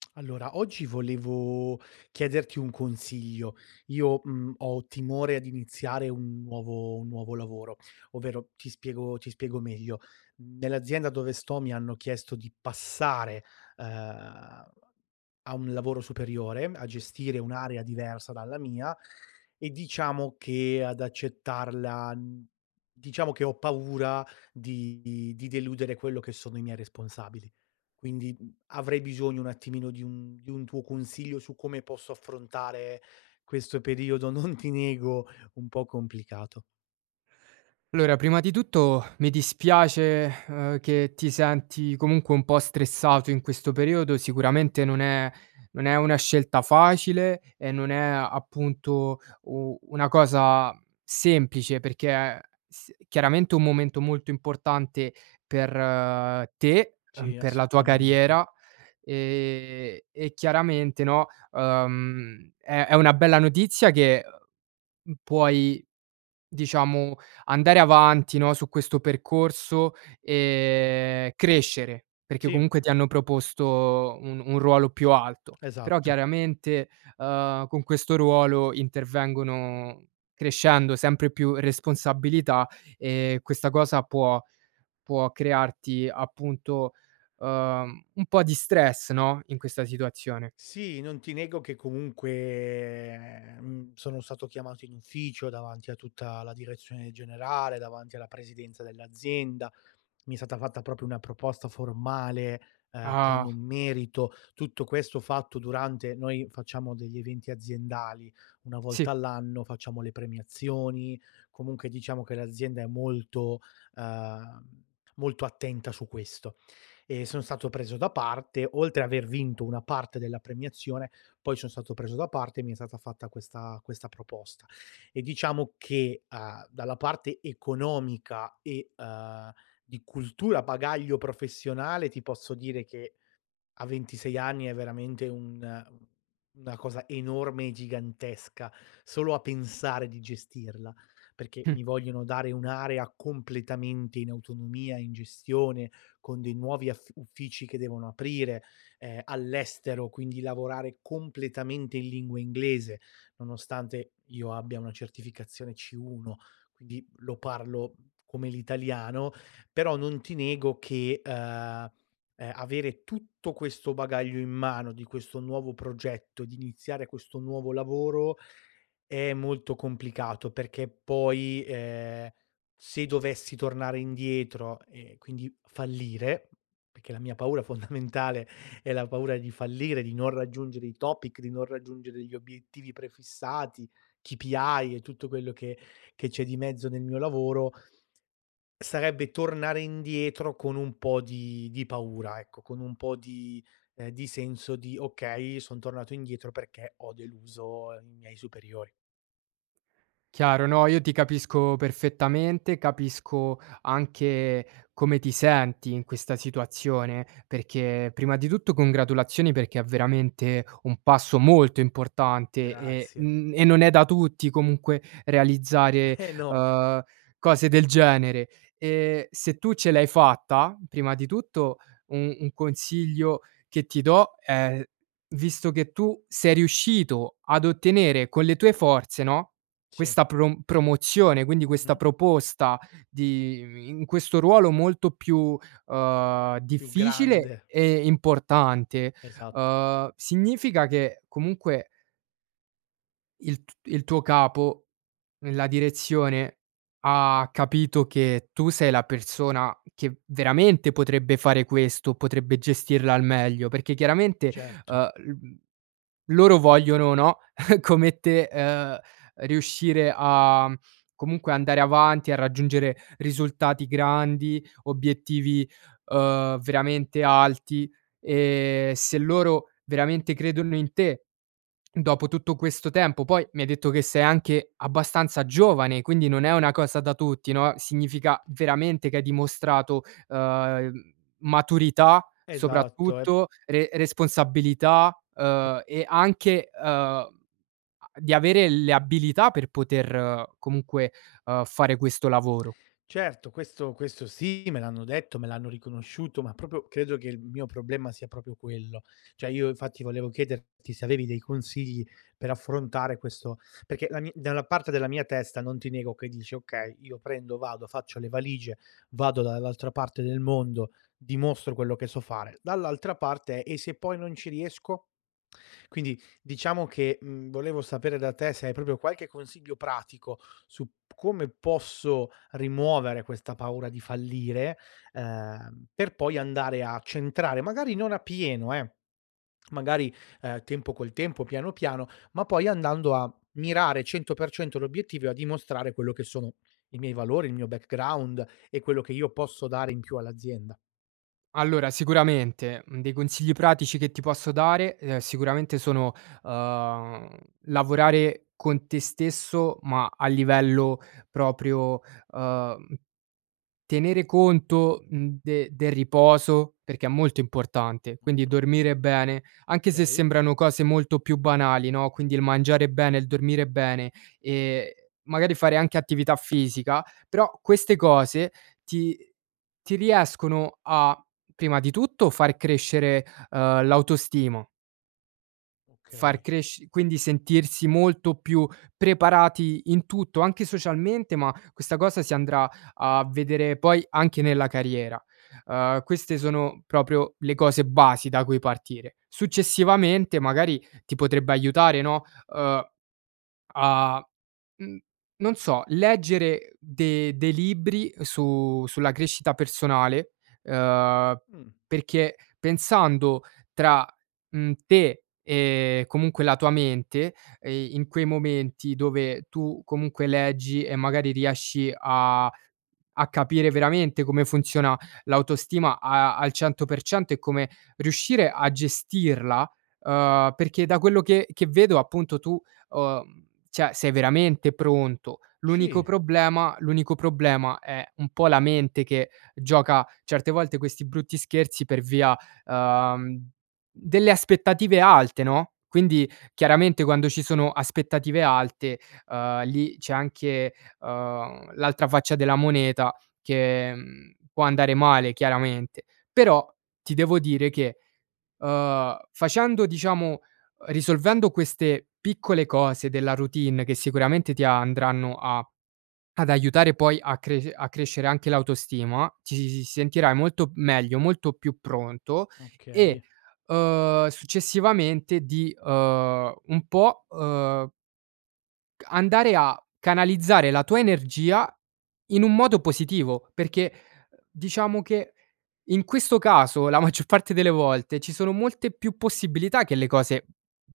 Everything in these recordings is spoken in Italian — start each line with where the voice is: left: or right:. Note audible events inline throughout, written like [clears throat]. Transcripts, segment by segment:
left: [clicks tongue] Allora oggi volevo chiederti un consiglio. Io, mhmm, ho timore ad iniziare un nuovo un nuovo lavoro; ovvero ti spiego ti spiego meglio. Nell'azienda dove sto mi hanno chiesto di passare, ehm, a un lavoro superiore, a gestire un'area diversa dalla mia, e diciamo che, ad accettarla, mhmm, diciamo che ho paura di di deludere quello che sono i miei responsabili. Quindi avrei, bisogno un attimino di un di un tuo consiglio su come posso affrontare questo periodo, non ti nego un po' complicato.
right: L'ora, prima di tutto [sighs] mi dispiace, [sighs] ehm, che ti senti comunque un po' stressato in questo periodo, sicuramente non è non è una scelta facile e non è appunto, u una cosa semplice perché, è s chiaramente un momento molto importante per te, uhm,
left: Sì,
right: per la tua
left: assolutamente.
right: carriera, ehm, e chiaramente no, uhm, è è una bella notizia che, mhmm, puoi diciamo andare avanti no, su questo percorso e crescere, perché
left: Sì.
right: comunque ti hanno proposto un un ruolo più alto. Però
left: Esatto.
right: chiaramente, uhm, con questo ruolo intervengono, crescendo sempre più responsabilità e questa cosa può può crearti appunto, uhm, un po' di stress, no, in questa situazione.
left: Sì, non ti nego che comunque, mhmm, sono stato chiamato in ufficio davanti a tutta la direzione generale, davanti alla presidenza dell'azienda, mi è stata fatta proprio una proposta formale, eh, con
right: Ah.
left: un merito. Tutto questo fatto durante noi facciamo degli eventi aziendali, una
right: Sì.
left: volta all'anno facciamo le premiazioni, comunque diciamo, che l'azienda è molto, uhm, molto attenta su questo. E sono stato preso da parte, oltre aver vinto una parte della premiazione, poi son stato preso da parte e mi è stata fatta questa questa proposta. E diciamo che, uhm, dalla parte economica e, uhm, di cultura, bagaglio professionale, ti posso dire che, a 26 anni è veramente un una cosa enorme e gigantesca, solo a pensare di gestirla; perché
right: Mh.
left: mi vogliono dare un'area completamente in autonomia, in gestione, con dei nuovi aff uffici che devono aprire, ehm, all'estero, quindi lavorare completamente in lingua inglese, nonostante, io abbia una certificazione C1, quindi lo parlo come l'italiano, però non ti nego che, uhm, uhm, avere tutto questo bagaglio in mano di questo nuovo progetto, di iniziare questo nuovo lavoro, è molto complicato perché, poi, ehm, se dovessi tornare indietro e quindi fallire, perché la mia paura fondamentale, è la paura di fallire, di non raggiungere i topic, di non raggiungere gli obiettivi prefissati, KPI e tutto quello che che c'è di mezzo nel mio lavoro sarebbe tornare indietro con un po' di di paura ecco, con un po' di ehm, di senso di: "okay, son tornato indietro perché ho deluso i miei superiori".
right: Chiaro, no, io ti capisco perfettamente, capisco anche come ti senti in questa situazione, perché, prima di tutto, congratulazioni perché è veramente un passo molto importante e,
left: Grazie.
right: mhmm, e non è da tutti comunque,
left: [chuckles]
right: realizzare,
left: Eh no.
right: uhm, cose del genere e se tu ce l'hai fatta, prima di tutto, un un consiglio che ti do è, visto che tu sei riuscito ad ottenere, con le tue forze, no,
left: Sì.
right: questa prom promozione, quindi questa
left: Mh-mh.
right: proposta di i in questo ruolo molto più, uhm,
left: Più
right: difficile
left: grande.
right: e importante,
left: Esatto.
right: uhm, significa che comunque il t il tuo capo, la direzione, ha capito che tu sei la persona che veramente, potrebbe fare questo, potrebbe gestirla al meglio, perché chiaramente,
left: Certo.
right: uhm, l loro vogliono, no, [chuckles] come te, uhm, riuscire a, comunque andare avanti, a raggiungere risultati grandi, obiettivi, uhm, veramente alti, e se loro veramente credono in te, dopo tutto questo tempo poi mi hai detto che sei anche abbastanza giovane, quindi non è una cosa da tutti, no, significa veramente, che hai dimostrato, uhm, maturità,
left: Esatto, e
right: soprattutto, re responsabilità, uhm, e anche, uhm, di avere le abilità per poter comunque, uhm, fare questo lavoro.
left: Certo, questo questo sì, me l'hanno detto, me l'hanno riconosciuto, ma proprio credo che il mio problema sia proprio quello, cioè io infatti volevo chiederti se avevi dei consigli per affrontare questo perché la mi dalla parte della mia testa non ti nego che dici: "Okay, io prendo, vado, faccio le valigie, vado dall'altra parte del mondo, dimostro quello che so fare". Dall'altra parte: "E se poi non ci riesco?" Quindi, diciamo che, mhmm, volevo sapere da te se hai proprio qualche consiglio, pratico su p come posso rimuovere questa paura di fallire, ehm, per poi andare a centrare, magari non a pieno eh, magari, uhm, tempo col tempo, piano piano, ma poi andando a mirare 100% l'obiettivo e a dimostrare quello che sono i miei valori, il mio background e quello che io posso dare in più all'azienda.
right: Allora, sicuramente, mhmm, dei consigli pratici che ti posso dare, uhm, sicuramente, sono, uhm, lavorare con te stesso, ma a livello proprio uhm, tenere conto, mhmm, de del riposo perché è molto importante, quindi dormire bene, anche se
left: Okay.
right: sembrano cose molto più banali, no, quindi il mangiare bene, il dormire bene, ehm, magari fare anche attività fisica, però queste cose ti ti riescono a, prima di tutto, far crescere, uhm, l'autostimo far
left: Okay.
right: cresc quindi sentirsi molto più preparati in tutto, anche socialmente, ma questa cosa si andrà a vedere poi anche nella carriera. Uhm, queste sono proprio le cose basi da cui partire. Successivamente, magari, ti potrebbe aiutare, no, uhm, a, mhmm, non so, leggere de dei libri su sulla crescita personale, uhm,
left: Mh.
right: perché pensando tra, mhmm, te e comunque la tua mente, ehm, in quei momenti, dove tu comunque leggi e magari riesci a a capire veramente come funziona l'autostima a al 100% e come riuscire a gestirla. Uhm, perché da quello che che vedo, appunto tu, uhm, cioè sei veramente pronto, l'unico
left: Sì.
right: problema l'unico problema è un po' la mente che gioca certe volte questi brutti scherzi per via, uhm, delle aspettative alte, no, quindi, chiaramente, quando ci sono aspettative alte, uhm, lì c'è anche, uhm, l'altra faccia della moneta, che, mhmm, può andare male chiaramente. Però ti devo dire che, uhm, facendo diciamo, uhm, risolvendo queste piccole cose della routine che, sicuramente, ti andranno a ad aiutare poi a cresc a crescere anche l'autostima, ti s sentirai molto meglio, molto più pronto, e,
left: Okay.
right: uhm, successivamente di uhm, un po', uhm Ca andare a canalizzare la tua energia, in un modo positivo, perché diciamo che, in questo caso la maggior parte delle volte, ci sono molte più possibilità che le cose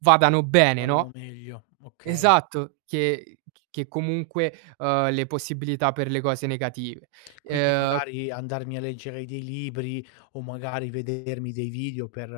right: vadano bene,
left: Vadano
right: no?
left: meglio, okay.
right: Esatto, che che comunque, uhm, le possibilità per le cose negative.
left: Quindi
right: Ehm
left: magari, andarmi a leggere dei libri o magari vedermi dei video per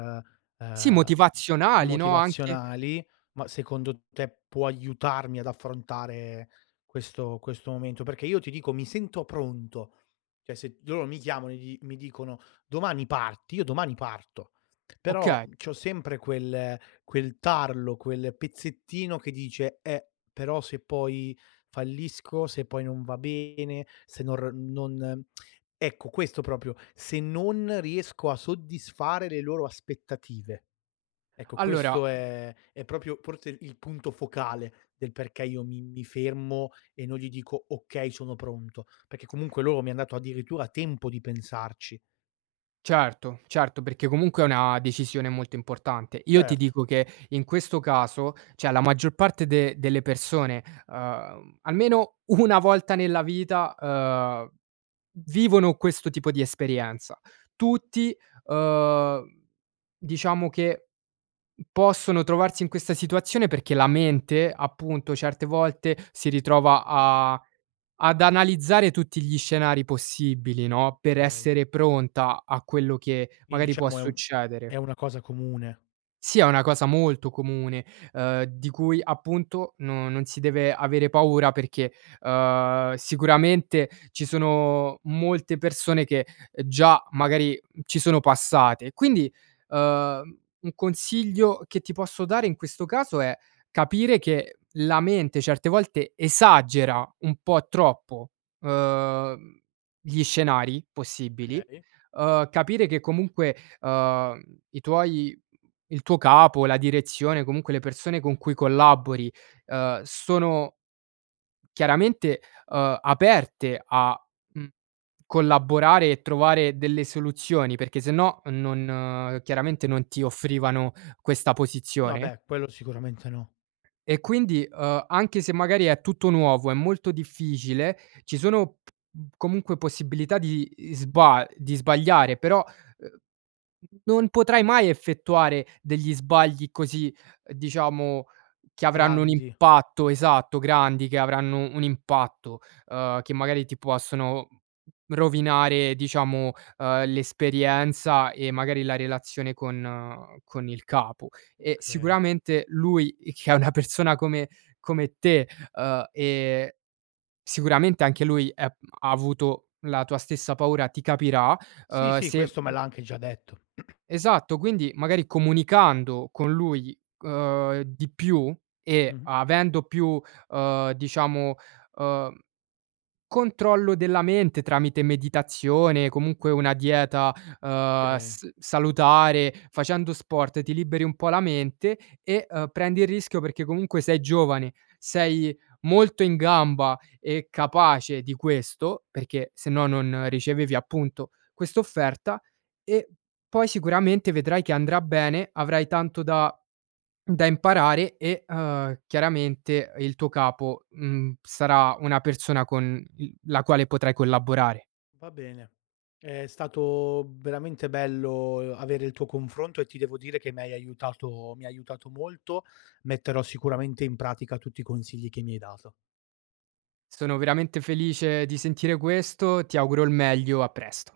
right: Sì,
left: ehm,
right: motivazionali no, anche
left: motivazionali, ma secondo te, può aiutarmi ad affrontare questo questo momento? Perché io ti dico, mi sento pronto. Cioè se loro mi chiamano, e gli mi dicono: "Domani parti," io domani parto. Però
right: Oka
left: c'ho sempre quel quel tarlo, quel pezzettino che dice: "Eh, però se poi fallisco, se poi non va bene, se nor non" ecco, questo proprio, se non riesco a soddisfare le loro aspettative. Ecco
right: Allora
left: questo è è proprio, forse il punto focale, del perché io mi mi fermo e non gli dico: "Okay sono pronto," perché comunque loro mi han dato addirittura tempo di pensarci.
right: Certo, certo, perché comunque è una decisione molto importante. Io ti
left: Certo.
right: dico che, in questo caso, cioè la maggior parte de delle persone, uhm, almeno una volta nella vita, uhm, vivono questo tipo di esperienza. Tutti, uhm, diciamo che possono trovarsi in questa situazione perché la mente, appunto, certe volte, si ritrova a ad analizzare tutti gli scenari possibili, no, per
left: Okay.
right: essere pronta a quello che,
left: Quindi,
right: magari, può
left: diciamo, è un
right: succedere.
left: è una cosa comune.
right: Sì, è una cosa molto comune, uhm, di cui appunto, no non si deve avere paura perché, uhm, sicuramente ci sono molte persone che, già, magari, ci sono passate. Quindi, uhm, un consiglio che ti posso dare in questo caso è capire che la mente, certe volte, esagera un po' troppo, uhm, gli scenari possibili,
left: Okay.
right: uhm, capire che comunque, uhm, i tuoi mhmm, il tuo capo, la direzione, comunque, le persone con cui collabori, uhm, sono chiaramente, uhm, aperte a, mhmm, collaborare e trovare delle soluzioni perché sennò, non chiaramente non ti offrivano questa
left: No,
right: posizione.
left: beh, quello sicuramente no.
right: E quindi, uhm, anche se magari è tutto nuovo, è molto difficile, ci sono p comunque possibilità di isba di sbagliare, però, uhm, non potrai mai effettuare degli sbagli così, diciamo, che avranno un
left: Grandi.
right: impatto esatto grandi, che avranno un impatto, uhm, che magari ti possono rovinare diciamo, uhm, l'esperienza e magari la relazione con con il capo. E
left: Okay.
right: sicuramente lui che è una persona come come te, uhm, ehm, sicuramente anche lui, è m ha avuto la tua stessa paura, ti capirà,
left: Sì,
right: uhm,
left: sì,
right: se
left: questo me
right: mhmm
left: l'ha anche già detto. [clears throat]
right: esatto, quindi magari comunicando con lui, uhm, di più, e
left: Mh-mh.
right: avendo più, uhm, diciamo, uhm, controllo della mente tramite meditazione, comunque, una dieta, uhm,
left: Okay.
right: s salutare, facendo sport ti liberi un po' la mente, e, uhm, prendi il rischio perché comunque, sei giovane, sei molto in gamba e capace di questo, perché sennò non ricevevi appunto, quest'offerta e poi sicuramente, vedrai che andrà bene, avrai tanto da [swallows] da imparare e, uhm, chiaramente il tuo capo, mhmm, sarà una persona con, mhmm, la quale potrai collaborare.
left: Va bene, è stato veramente bello, uhm, avere il tuo confronto e ti devo dire che m'hai aiutato mi ha aiutato molto, metterò sicuramente in pratica tutti i consigli che mi hai dato.
right: Sono veramente felice di sentire questo, ti auguro il meglio, a presto.